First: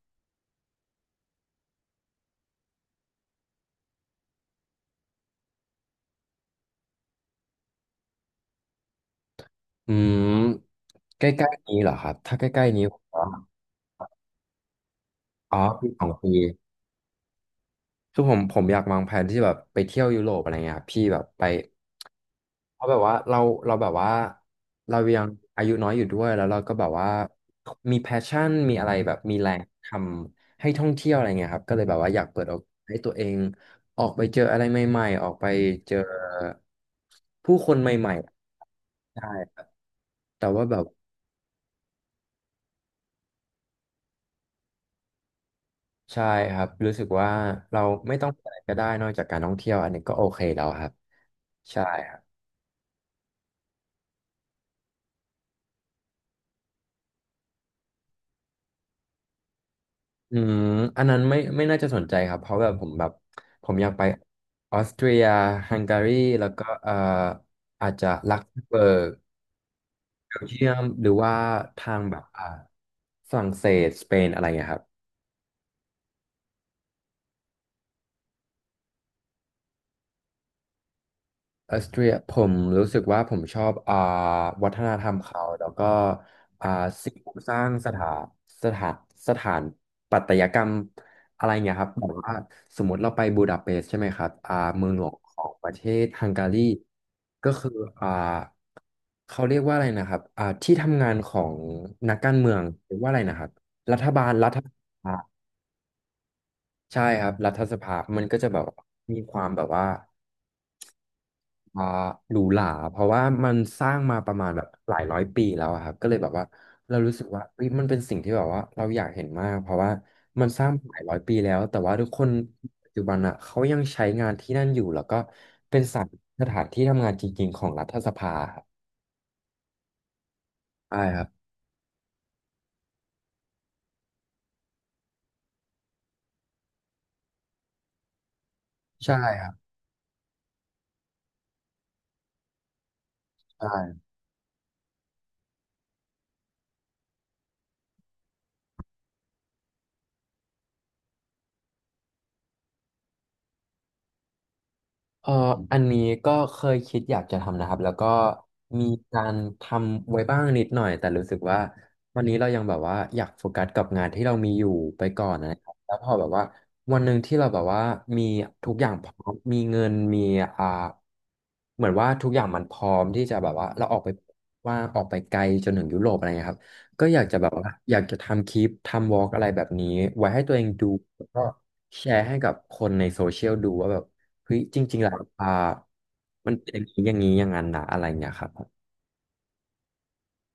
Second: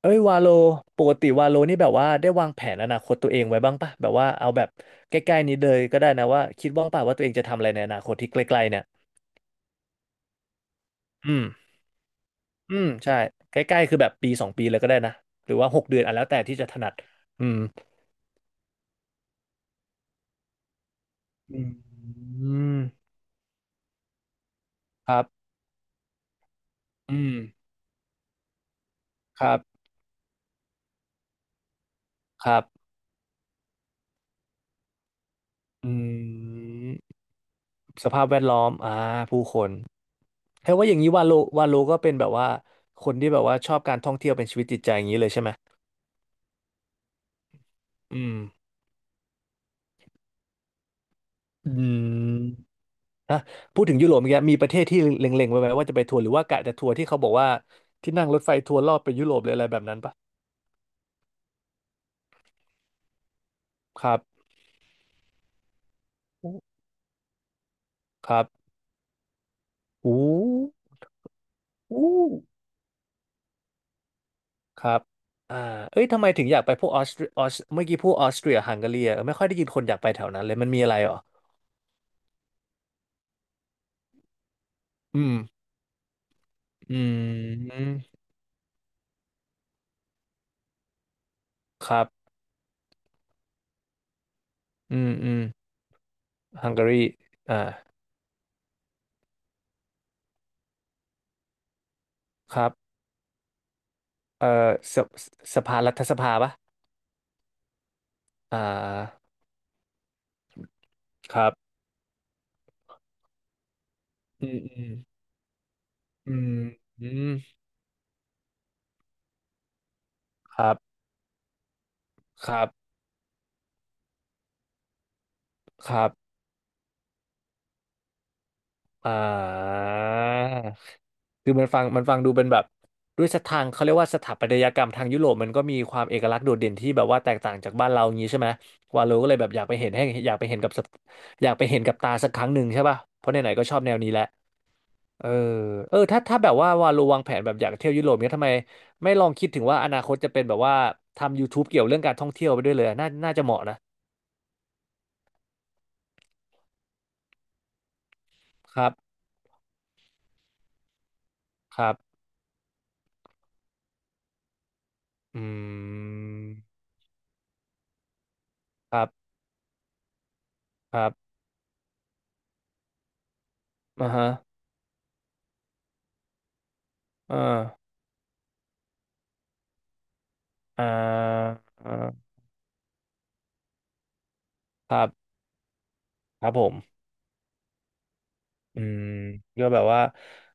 เอ้ยวาโลปกติวาโลนี่แบบว่าได้วางแผนอนาคตตัวเองไว้บ้างปะแบบว่าเอาแบบใกล้ๆนี้เลยก็ได้นะว่าคิดว่างปะว่าตัวเองจะทำอะไรในอนาคตที่ใกล้ๆเนี่ยอืมใกลอืม้ๆนี้เหรอครับถ้าใกล้อืๆนี้มผมใช่ว่าใกล้ๆคือแบบปีสองปีเลยก็ได้นะหรืออ๋อว่าหกปีเดืสอนองอ่ะแล้วปีแต่ที่จะถนัดอืมคือผมอยากวางแผนที่แบบไปเที่ยวยุโรปอะไรเงี้ยครับพี่แบบไปอืเพราะแบบมว่าเราแบบว่าเราครัยังบอายุน้อยอยู่ด้วยแล้วเราก็แบบว่าอืมมีแพชชั่นมีอะไรแบบมีคแรรับงทำให้ท่องเที่ยวอะไรเงี้ยครับก็เลยแบบว่าอยากเปิคดโอรักาสบให้ตัวเองออกไปเจออะไรใหม่ๆออกไปอืเจอมผู้คนใหสม่ภาพแวดล้อมอ่าๆใช่ผู้คนแต่ว่าแค่แบบ ว่าอย่างนี้วาโลก็เป็นแบบว่าคนที่แบบว่าชอบการท่องเที่ยวเป็นชีวิตจิตใจอย่างนี้เลยใช่ไหมใช่ครับรู้สึกว่าเราไม่อืต้องมมีอะไรก็ได้นอกจากการท่องเที่ยวอันนี้ก็โอเคแล้วครับอืใช่ม ครับฮะพูดถึงยุโรปเมื่อกี้มีประเทศที่เล็งๆไว้ไหมว่าจะไปทัวร์หรือว่ากะจะทัวร์ที่เขาบอกว่าที่นั่งรถไฟทัวร์รอบไปยุโรปหรืออะไรแบบนั้นปะอืมอันนั้นไม่น่าจะสนใจครับเพราะแบบผมแบบผมอยากคไปรับออสเตรียฮังการีแล้วอู้ก็อาจจะคลักรับเซมเบิร์กอู้เบลเยียมหรือว่าทางอู้แบบฝรั่งเศสสเปนอะไรอย่างเงี้ยคครับ รับอ่าเอ้ยทำไมถึงอยากไปพวกออสเตรียออสเมื่อกี้พูดออสเตรียฮังการีอะไม่ค่อยได้ยินคนอยากไปแถวนั้นเลยมันมีอะไรเหรอออสเตรียผมรู้สึกว่าผมชอบวัฒนธรรมอืมเขาแล้วก็อ่าอืสิ่งปลูกสร้างมสถานสถานปัตยกรรมอะไรเงี้ยคครับรัแบบบว่าสมมติเราไปบูดาเปสต์ใช่ไหมครับเมืองอืหลวมงอืขมองประเทศฮังการีฮังการีก็อ่าคืออ่าเขาเรียกว่าอะไรนะครับที่ทำงานของนักการเมือคงรับเรียกว่าอะไรนะครับเอ่อรัฐสสภาสสภารัฐสภาปะใช่ครับรัฐสภามันก็จะแบอ่บว่ามีาความแบบว่า ครับอ่าหรูหราเพราะว่ามันสร้างมาประอืมาณมแบบอืหมลายร้อยปีแล้วอะครับก็เลยแบอืบว่ามเราอืรู้สึมกว่าเฮ้ยมันเป็นสิ่งที่แบบว่าเราอยากเห็นมากเพราะว่ามันคสร้างรับ มาหลายร้อยปีแล้วแต่ว่าทุกคนครับปัจจุบันอ่ะเขายังใช้งานที่นั่นอยู่แล้วก็เป็นครับสถานที่ทำงานจริงๆของรัฐสภาครับอ่าใช่ครับคือมันฟังดูเป็นแบบด้วยสถางเขาเรียกว่าสถาปัตยกรรมทางยุโรปมันก็มีความเอกลักษณ์โดดเด่นที่แบบว่าแตกต่างจากบ้านเราอย่างนี้ใช่ไหมวาโลใช่ก็เลยคแบรับบอยากไปเห็นให้อยากไปเห็นกับสักอยากไปเห็นกับตาสักครั้งหนึ่งใช่ป่ะเพราะไหนๆก็ชอบแนวใช่ นี้แหละเออเออถ้าแบบว่าวาโลวางแผนแบบอยากเที่ยวยุโรปเนี้ยทำไมไม่ลองคิดถึงว่าอนาคตจะเป็นแบบว่าทำยู u ูบ e เกี่ยวเรื่องการท่องเที่ยวไปด้วยเลยอะน่าจะเหมาะนะเอ่ออันนี้ก็เคยคิดอยากจะทำนะครับแล้วก็คมีรับการทำไว้บ้างนิดหน่อยแต่รู้สึกว่าครับวันนี้เรายังแบบว่าอยากโฟกัสกับงานที่เรามีอยู่ไปก่อนอนะครับแล้ืวพอแบบว่ามวันหนึ่งที่เราแบบว่ามีทุกอย่างครัพร้อบมมีเงินมีอ่าครับ เหมือนว่าทุกอย่างมันพร้อมที่จะแบบว่าเราออกอ่าไปฮะว่าออกไปไกลจนถึงยุโรปอะไรเงี้ยครับก็อยากอ่จะแบบว่าาอยากจะทำคลิปทำวอล์กอะไรแบบนี้ไว้ให้ตัวเองดูแล้อ่าวก็อ่าแชร์ให้กับคนในโซเชียลดูว่าแบบ เฮ้ยจคริงรัๆแล้วบ ครัมับนผเป็นมอย่างนี้อย่างนี้อย่างนั้นนะอะไรเนี่ยครับผมอืมก็แบบว่า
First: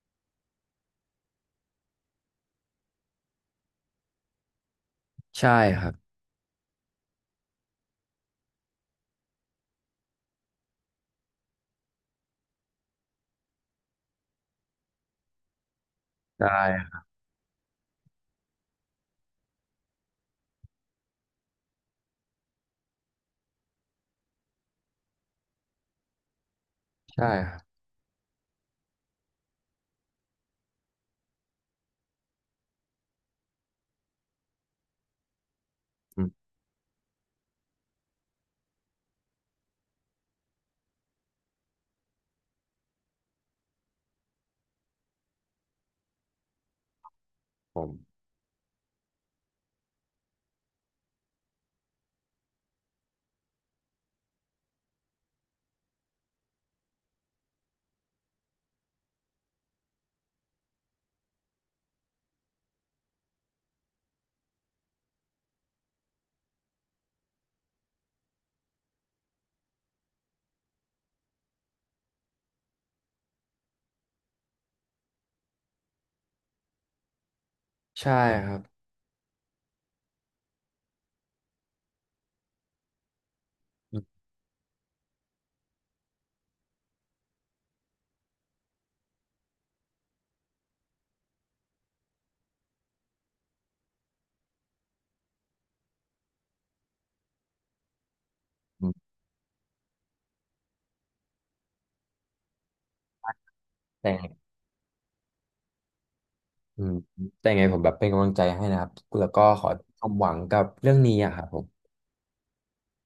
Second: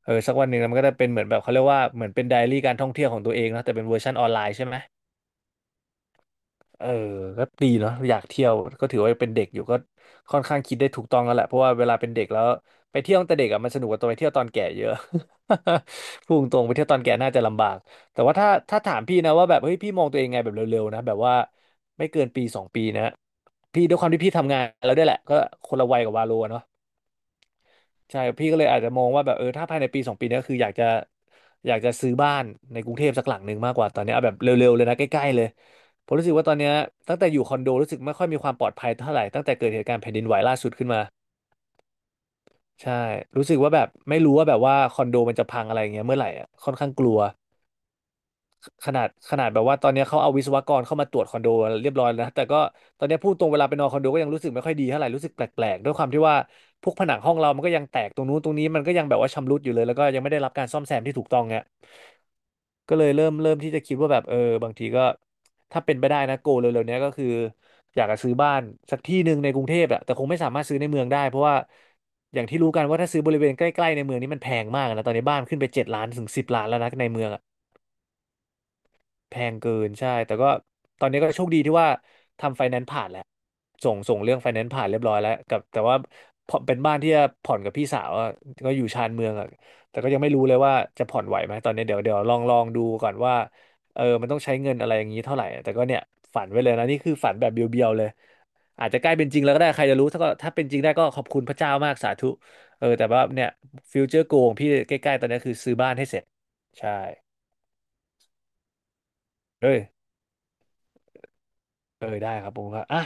เออสักวันหนึ่งมันก็จะเป็นเหมือนแบบ เขาเรียกว่า เหมือนเป็นไดอารี่การท่องเที่ยวของตัวเองเนอะแต่เป็นเวอร์ชันออนไลน์ใช่ไหม ใช่ครับเออก็ดีเนาะอยากเที่ยวก็ถือว่าเป็นเด็กอยู่ก็ค่อนข้างคิดได้ถูกต้องแล้วแหละเพราะว่าเวลาเป็นเด็กแล้วไปเที่ยวตั้งแต่เด็กอะมันสนุกกว่าตอนไปเที่ยวตอนแก่เยอะ พูดตใช่รงๆไปเที่ยวคตอรันบแก่น่าจะลำบากแต่ว่าถ้าถามพี่นะว่าแบบเฮ้ยพี่มองตัวเองไงแบบเร็วๆนะแบบว่าไม่เกินปีสองปีนะพี่ด้วยความที่พี่ทำงานแล้วด้วยแหละก็คนละวัยกับวาโลอะเนาะ ใช่ครับใช่พี่ก็เลยอาจจะมองว่าแบบเออถ้าภายในปีสองปีเนี้ยคืออยากจะซื้อบ้านในกรุงเทพสักหลังหนึ่งมากกว่าตอนเนี้ยเอาแบบเร็วๆเลยนะใกล้ๆเลยผมอืรู้มสึกว่าตอนเนี้ยตั้งแต่อยู่คอนโดรู้สึกไม่ค่อยมีความปลอดภัยเท่าไหร่ตั้งแต่เกิดเหตุการณ์แผ่นดินไหวล่าสุดขึ้นมาใช่รู้สึกว่าแบบไม่รู้ว่าแบบว่าคอนโดมันจะพังอะไรอย่างเงี้ยเมื่อไหร่อ่ะค่อนข้างกลัว ผมขนาดแบบว่าตอนเนี้ยเขาเอาวิศวกรเข้ามาตรวจคอนโดเรียบร้อยแล้วนะแต่ก็ตอนเนี้ยพูดตรงเวลาไปนอนคอนโดก็ยังรู้สึกไม่ค่อยดีเท่าไหร่รู้สึกแปลกๆด้วยความที่ว่าพวกผนังห้องเรามันก็ยังแตกตรงนู้นตรงนี้มันก็ยังแบบว่าชำรุดอยู่เลยแล้วก็ยังไม่ได้รับการซ่อมแซมที่ถูกต้องเนี่ยก็เลยเริ่มที่จะคิดว่าแบบเออบางทีก็ถ้าเป็นไปได้นะโกเร็วๆเนี้ยก็คืออยากจะซื้อบ้านสักที่หนึ่งในกรุงเทพอะแต่คงไม่สามารถซื้อในเมืองได้เพราะว่าอย่างที่รู้กันว่าถ้าซื้อบริเวณใกล้ๆในเมืองนี่มันแพงมากนะตอนนี้บ้านขึ้นไป7 ล้านถึง10 ล้านแล้วนะในเมืองอะ ใช่ครับแพงเกินใช่แต่ก็ตอนนี้ก็โชคดีที่ว่าทำไฟแนนซ์ผ่านแล้วส่งอืมส่งเรื่องไฟแนนซ์ผ่านเรียบร้อยแล้วกับแต่ว่าพอเป็นบ้านที่จะผ่อนกับพี่สาวอะก็อยู่ชานเมืองอะแต่ก็ยังไม่รู้เลยว่าจะผ่อนไหวไหมตอนนี้เดี๋ยวลองดูก่อนว่ามันต้องใช้เงินอะไรอย่างนี้เท่าไหร่อะแต่ก็เนี่ยฝันไว้เลยนะนี่คือฝันแบบเบียวๆเลยอือาจมจะใกล้เป็นจริงแล้วก็ได้ใครจะรู้ถ้าถ้าเป็นจริงได้ก็ขอบคุณพระเจ้ามากสาธุแต่ว่าเนี่ยฟิวแต่เจอร์โกของพี่ใกล้ๆตอนนี้คือซื้อบ้านให้เสร็จอืใช่มแต่ยังไงผมแบบเป็นกำลังใจให้นะครับแล้วก็ขอเอ้ย ความหวังกับเรื่องนี้อะครับผม ได้ครับผมครับอ่ะ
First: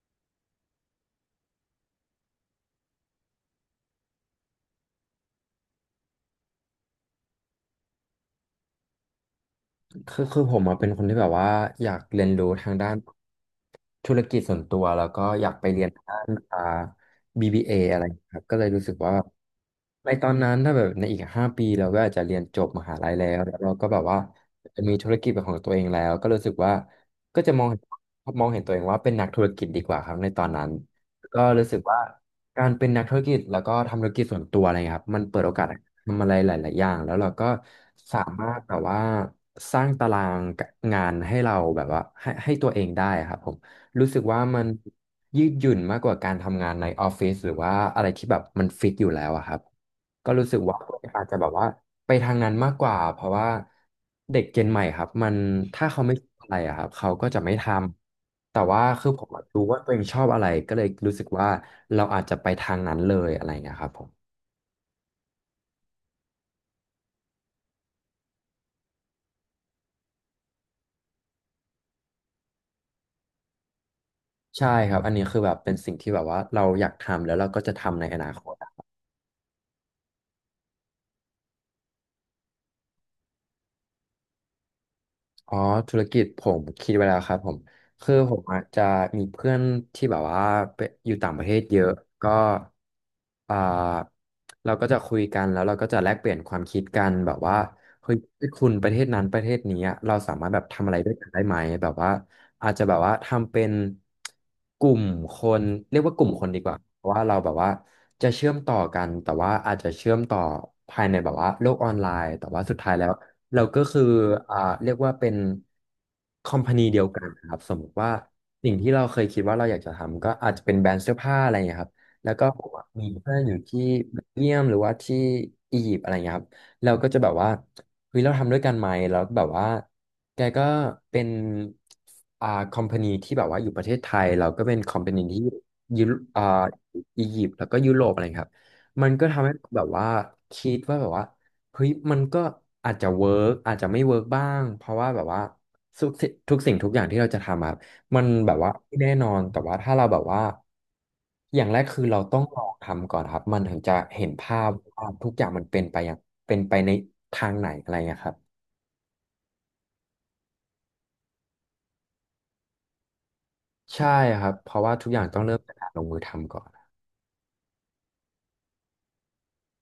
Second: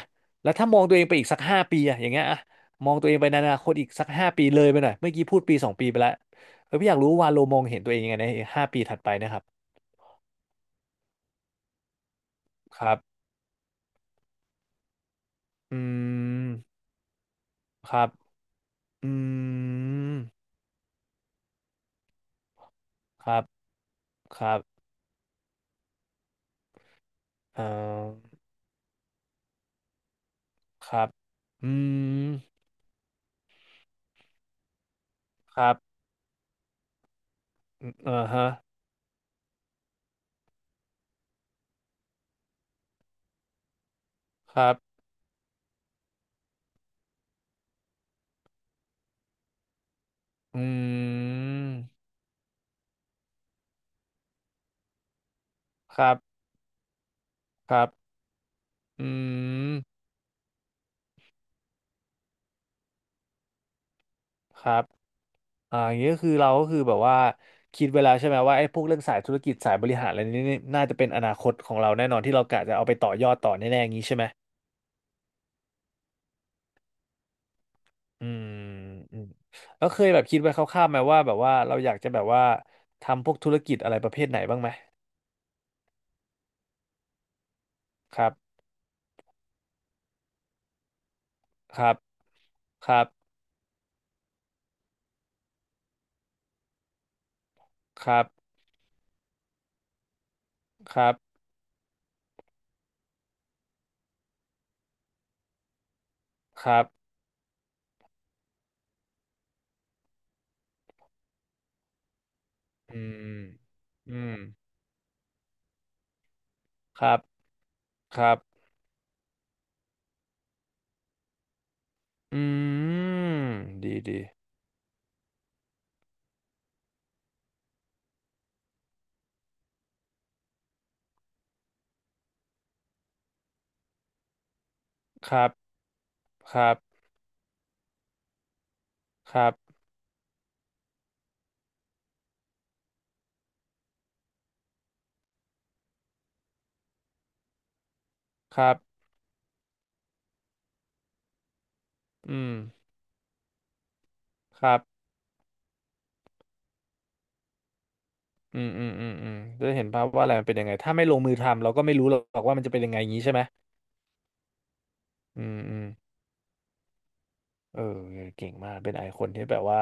แล้วถ้ามองตัวเองไปอีกสักห้าปีอะอย่างเงี้ยอะมองตัวเองไปในอนาคตอีกสักห้าปีเลยไปหน่อยเมื่อกี้พูด1-2 ปีไปแล้วพี่อยากรู้ว่าโลมองเห็นตัวเองยังไงในห้าปีถัดไปนะครับคือผมอะเป็นคนที่แบบว่าอยากเรียนรู้ทางคด้ารันบธุรกิจส่วนตัวแล้วก็อยากไปอืเรียนทางด้านม BBA อคอะไรรับครับก็เลยรู้สึกอืว่าในตอมนนั้นถ้าแบบในอีก5 ปีเราก็อาจจะเรียนจบมหาลัยคแล้รัวบแล้วเราก็แบบว่าครับมีธุรกิจเป็นของตัวเองแล้วก็รู้สึกว่าก็จะเอ่อมองเห็นตัวเองว่าเป็นนักธุรกิจดีกว่าครับในตอนนั้นครับก็รู้อืสึกว่า มการเป็นนักธุรกิจแล้วก็ทำธุรกิจส่วนตัวอะไรเงี้ยครับมันเปิดโอคกาสรับให้ทำอะไรหลายๆอย่างแล้วเราก็เอสาอมาฮะรถแบบว่าสร้างตารางงานให้เราแบบว่าให้ตัวเองได้ครับผม รู้สึกว่าคมันรับยืดหยุ่นมากกว่าการทำงานในออฟฟิศหรือว่าอะไรที่แบบมันฟิกอยู่แล้วอะครับก็รู้สึอกว่าือาจจะแบบว่ามไปทางนั้นมากกว่าเพราะว่าเด็กเจนใหม่ครับมันถ้าคเขารัไม่บชอบอะไรอะครับเขาก็จะไม่ทครับำแต่ว่าคืออืผมอะรู้มว่าตัวเองชอบอะไรก็เลยรู้สึกว่าเราอาจจะไปทางนั้นเลยอะไรอย่างเงี้ยครับผมครับ อ่าอย่างนี้ก็คือเราก็คือแบบว่าคิดเวแลาใช่ไหมว่าไอ้พวกเรื่องสายธุรกิจสายบริหารอะไรนี้นี่น่าจะเป็นอนาคตของเราแน่นอนที่เรากะจะเอาไปต่อยอดต่อแน่ๆอย่างนี้ใช่ไหมใช่ครับอันนี้คือแบบเป็นสิ่งที่แบบว่าเราอยากทำแล้วเราก็จะทำในออืนาคมต อืมแล้วเคยแบบคิดไว้คร่าวๆไหมว่าแบบว่าเราอยากจะแบบว่าทำพวกธุรกิจอะไรประเภทไหนบ้างไหมอ๋อธุรกิจผมคิดไว้แล้วครับผมคือครัผบมอะจะมีเพื่อนที่แบบว่าไปอยู่ต่างประเทศเยคอะรับก็ครับอ่าเราก็จะคุยกันแล้วเราก็จะแลกเปลี่ยนความคิดกันแบบว่าคเฮ้ยรับคุณประเทศนั้นประเทศนี้อะเราสามารถแบบทำอะคไรด้รัวยบกันได้ไหมแบบว่าอาจจะแบบว่าทำเป็นกลุ่มคนเรียกว่ากลุ่มคนดีคกว่ารับเพราะว่าเราแบบว่าจะเชื่อมต่อกันแต่ว่าอาจจะเชื่อมต่อภายในแบบว่าโลกออนไลน์แต่ว่าสุดท้ายอืแล้ว มเราก็คืออืมอ่าเรียกว่าเป็นคอมพานีเดีคยวรับกันครับสมมติว่าครับสิ่งที่เราเคยคิดว่าเราอยากจะทำก็อาจจะเป็นแบรนด์เสื้อผ้าอะไรอย่างเงี้ยครับแล้วอืก็ผมอะมีเพื่อนมอยู่ที่ดีเบดีลเยียมหรือว่าที่อียิปต์อะไรเงี้ยครับเราก็จะแบบว่าเฮ้ยเราทำด้วยกันไหมแล้วแบบว่าแกก็เป็นคอมพานีที่แบบว่าอยู่ประเทศไทยเราก็เป็นคอมพานีคที่รับยุโรอ่าครับอียิปต์แล้วก็ยุโรปอะไรครับมันก็คทำรัให้บแบบว่าคิดว่าแบบว่า เฮ้ยมันก็อาจจะเวิร์กอาจจะไม่เวิร์กบ้างเพราะว่าแบบว่าทุกสิ่งทุกอย่างที่เราจะทำอะมันแบคบรัว่าไม่บแน่นอนแต่ว่าถ้าเราแบบว่าอย่างแรกคือเราอืต้องลองมทำก่อนครับมันถึงจะเห็นภาคพรับ ว่าทุกอย่างมันเป็นไปอย่างเป็นไปในทางไหนอะไรเงี้ยครับอืมอืมอืมอืมจะได้เห็นภาพว่าอะไรมันเป็นยังไงถ้าไม่ลงมือทำเราก็ไม่รู้หรอกว่ามันจะเป็นยังไงอย่างนี้ใช่ไหมใช่ครับเพราะว่าทุกอย่างต้ออืงเริ่มมจาอืกม การลงมือทำก่อนเออเก่งมากเป็นไอคอนที่แบบว่า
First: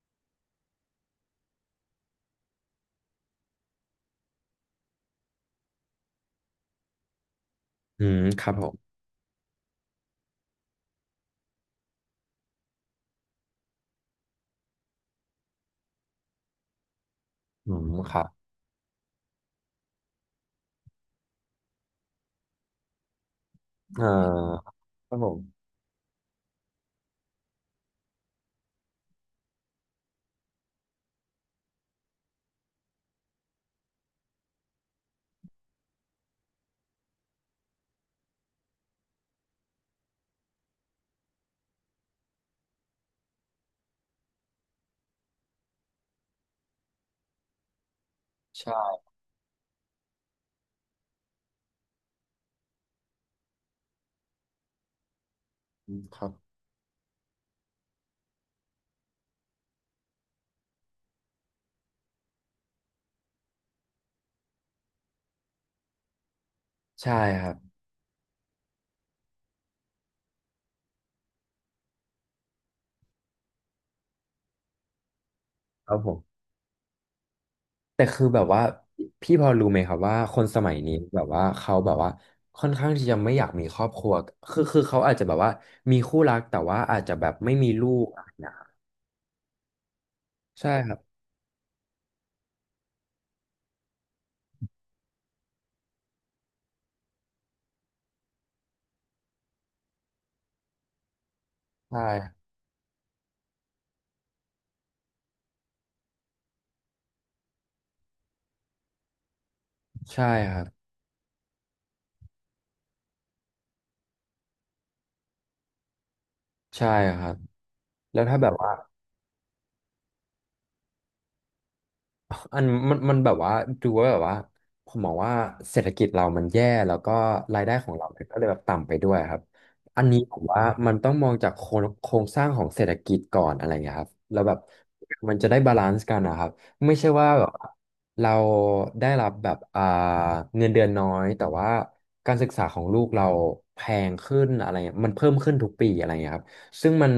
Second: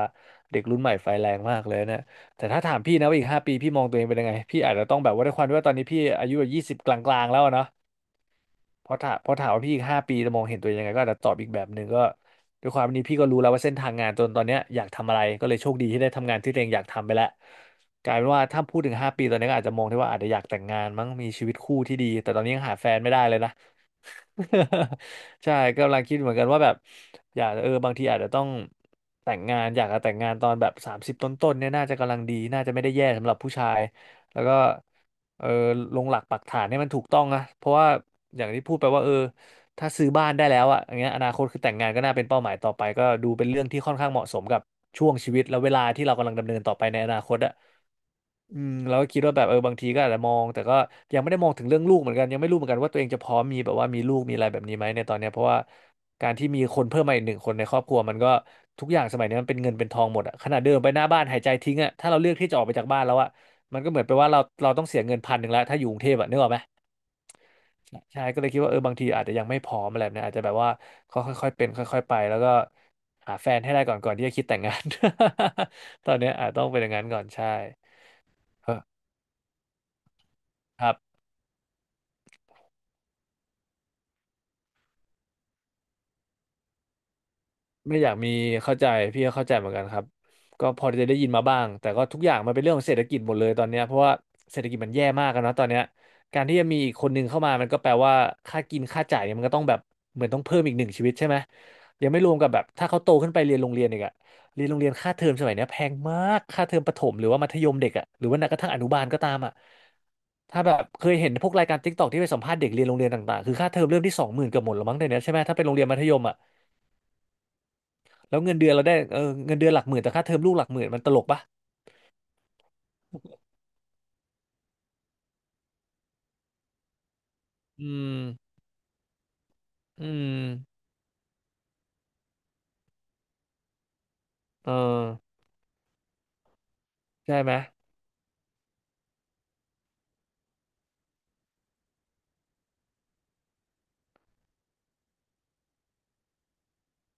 เด็กรุ่นใหม่ไฟแรงมากเลยนะแต่ถ้าถามพี่นะว่าอีกห้าปีพี่มองตัวเองเป็นยังไงพี่อาจจะต้องแบบว่าด้วยความที่ว่าตอนนี้พี่อายุแบบ20กลางๆแล้วอะเนาะอืมครับผมเพราะถามว่าพี่อีกห้าปีจะมองเห็นตัวเองยังไงก็อาจจะตอบอีกแบบหนึ่งก็ด้วยความนี้พี่ก็รู้แล้วว่าเส้นทางงานจนตอนเนี้ยอยากทำอะไรก็เลยโชคดีที่ได้ทำงานที่ตัวเองอยากทำไปแล้วอืมกคลายรัเป็บนว่าถ้าพูดถึงห้าปีตอนนี้ก็อาจจะมองได้ว่าอาจจะอยากแต่งงานมั้งมีชีวิตคู่ที่ดีแต่ตอนนี้ยังหาแฟนไม่ได้เลยนะ เอ่อครับผ ใช่มกำลังคิดเหมือนกันว่าแบบอยากบางทีอาจจะต้องแต่งงานอยากจะแต่งงานตอนแบบ30ต้นๆเนี่ยน่าจะกำลังดีน่าจะไม่ได้แย่สำหรับผู้ชายแล้วก็เออลงหลักปักฐานให้มันถูกต้องนะเพราะว่าอย่างที่พูดไปว่าถ้าซื้อบ้านได้แล้วอ่ะอย่างเงี้ยอนาคตคือแต่งงานก็น่าเป็นเป้าหมายต่อไปก็ดูเป็นเรื่องที่ค่อนข้างเหมาะสมกับช่วงชีวิตและเวลาที่เรากำลังดำเนินต่อไปในอนาคตอ่ะอืมเราใช่ก็คิดว่าแบบบางทีก็อาจจะมองแต่ก็ยังไม่ได้มองถึงเรื่องลูกเหมือนกันยังไม่รู้เหมือนกันว่าตัวเองจะพร้อมมีแบบว่ามีลูกมีอะไรแบบนี้ไหมในตอนเนี้ยเพราะว่าครักาบรที่มีคนเพิ่มมาอีก1 คนในครอบครัวมันก็ทุกอย่างสมัยนี้มันเป็นเงินเป็นทองหมดอ่ะขนาดเดินไปหน้าบ้านหายใจทิ้งอ่ะถ้าเราเลือกที่จะออกไปจากบ้านแล้วอ่ะมันก็เหมือนไปว่าเราต้องเสียเงิน1,000แล้วถ้าอยู่กรุงเทพอะนึกออกไหม ใช่ครับใช่ก็เลยคิดว่าบางทีอาจจะยังไม่พร้อมอะไรแบบนี้อาจจะแบบว่าค่อยค่อยๆเป็นค่อยๆไปแล้วก็หาแฟนให้ได้ก่อนที่จะคิดแต่งงาน ครับ ผตอนมเนี้ยอาจต้องเป็นอย่างนั้นก่อนใช่แต่คือแบบ เออพี่พอรู้ไหมครับว่าคนสมัยครันี้บ แบบว่าเขาแบบว่าค่อนข้างที่จะไม่อยากมีครอบครัวคือเขาอาจจะแบบว่ามีคู่รักแต่ว่าอาจจะแบบไม่มีลูไม่กอยากอะไรมีนะครับเข้าใจพี่ก็เข้าใจเหมือนกันครับก็ใช่พอครับจะได้ยินมาบ้างแต่ก็ทุกอย่างมันเป็นเรื่องของเศรษฐกิจหมดเลยตอนเนี้ยเพราะว่าเศรษฐกิจมันแย่มากกันนอะตอนเนี้ยการที่จะมีอีก 1 คนเข้ามามันก็แปลว่าค่ากินค่าจ่ายเนี่ยมันก็ต้องแบบเหมือนต้องเพิ่มอีก 1 ชีวิตใช่ไหมใช่ยังไม่รวมกับแบบถ้าเขาโตขึ้นไปเรียนโรงเรียนอีกอะเรียนโรงเรียนค่าเทอมสมัยเนี้ยแพงมากค่าเทอมประถมหรือว่ามัธยมเด็กอะหรือว่าแม้กระทั่งอนุบาลก็ตามอะใช่คถ้ารัแบบบเคยเห็นพวกรายการ TikTokที่ไปสัมภาษณ์เด็กเรียนโรงเรียนต่างๆคือค่าเทอมเริ่มที่20,000เกือบหมดแล้วมั้งเดี๋ยวนี้ใช่ไหมถ้าเป็นโรงเรียนมัธยมอะ ใช่ครับแล้วแล้ถ้าวแบบเงินเดืว่า อนเราได้เงินเดือนหลักหมื่นแต่ค่าเทอมลูกหลักหมื่นมันตลกปะอันมันแบบว่าดูว่าแบบว่าผมมองว่าเศรษฐกิจเรามันแย่แล้วก็รายได้อืของเรามมันก็เลยแบบต่ำไปด้วยครับอัอืนนี้ผมว่ามมันต้องมองจากโครงสร้างของเศรษฐกิจก่อนอะไรเงี้ยครับแล้วแบบเออมันจะได้บาลานซ์กันนะครับไม่ใช่ว่าใช่แบไหบมเราได้รับแบบเงินเดือนน้อยแต่ว่าการศึกษาของลูกเราแพงขึ้นอะไรเงี้ยมันเพิ่มขึ้นทุกปีอะไรเงี้ยครับ ซึ่งมัน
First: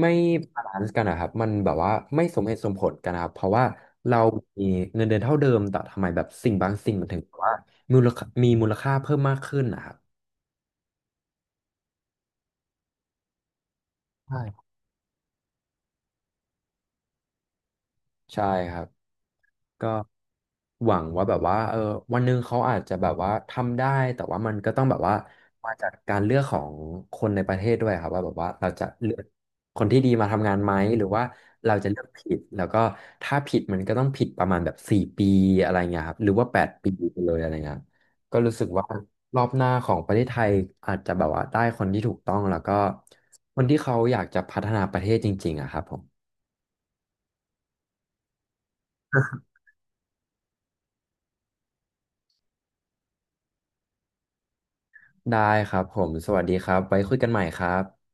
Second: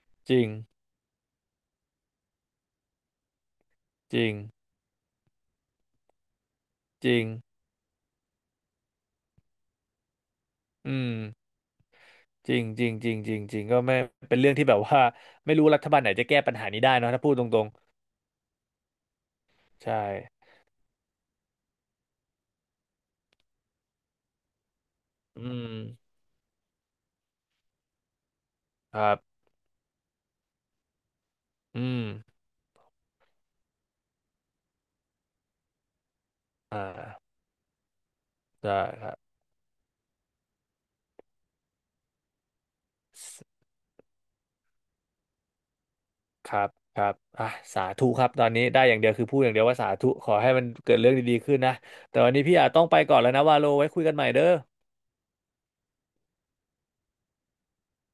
ไม่จริง บาลานซ์กันนะครับมันแบบว่าไม่สมเหตุสมผลกันนะครับ เพราะว่าจเราริง มีเงินเดือนเท่าเดิมแต่ทำไมแบบสิ่งบางสิ่งมัจนถึริงงแบบว่ามูลค่ามีมูลค่าเพิ่มมากขึ้นนะครับ อืมจริงจริงจริงจริงจริงก็ไม่เป็นใช่เรื่องที่แบบว่า ไม่รู้รัฐบาลไหนจะแก้ปัญหานี้ได้เนอะถ้าพูดตรงใช่ครับ ๆก็ใช่หวังว่าแบบว่าเออวันหนึ่งเขาอาจจะแบบว่าทำได้แต่ว่ามันก็ต้องแบบว่าอืมมาจากการเลือกของคนในประเทศด้วยครับว่าแบบว่าเราจะครัเลืบอกคนที่ดีมาทำงานไหมหรือว่าเราอืจะเลืมอกผิดแล้วก็ถ้าผิดมันก็ต้องผิดประมาณแบบ4 ปีอะไรเงี้ยครับหรือว่าแปดอ่ปีไปเลายอะไรเงี้ยก็รู้สึกได้ว่าครับรอบหน้าของประเทศไทยอาจจะแบบว่าได้คนที่ถูกต้องแล้วก็สคนที่เขาอยากจะพัฒนาประเทศจริงๆอะครับผมครับครับอ่ะสาธุครับตอนนี้ได้อย่างเดียวคือพูดอย่างเดียวว่าสาธุขอให้มันเกิดเรื่องดีๆขึ้นนะแต่วันนี้พี่อาจต้องไปก่อนแล้วนะว่าโลไว้คุยกันใหม่เด้อได้ครับผมสวัสดีครับไว้คุยกันใหม่ครับ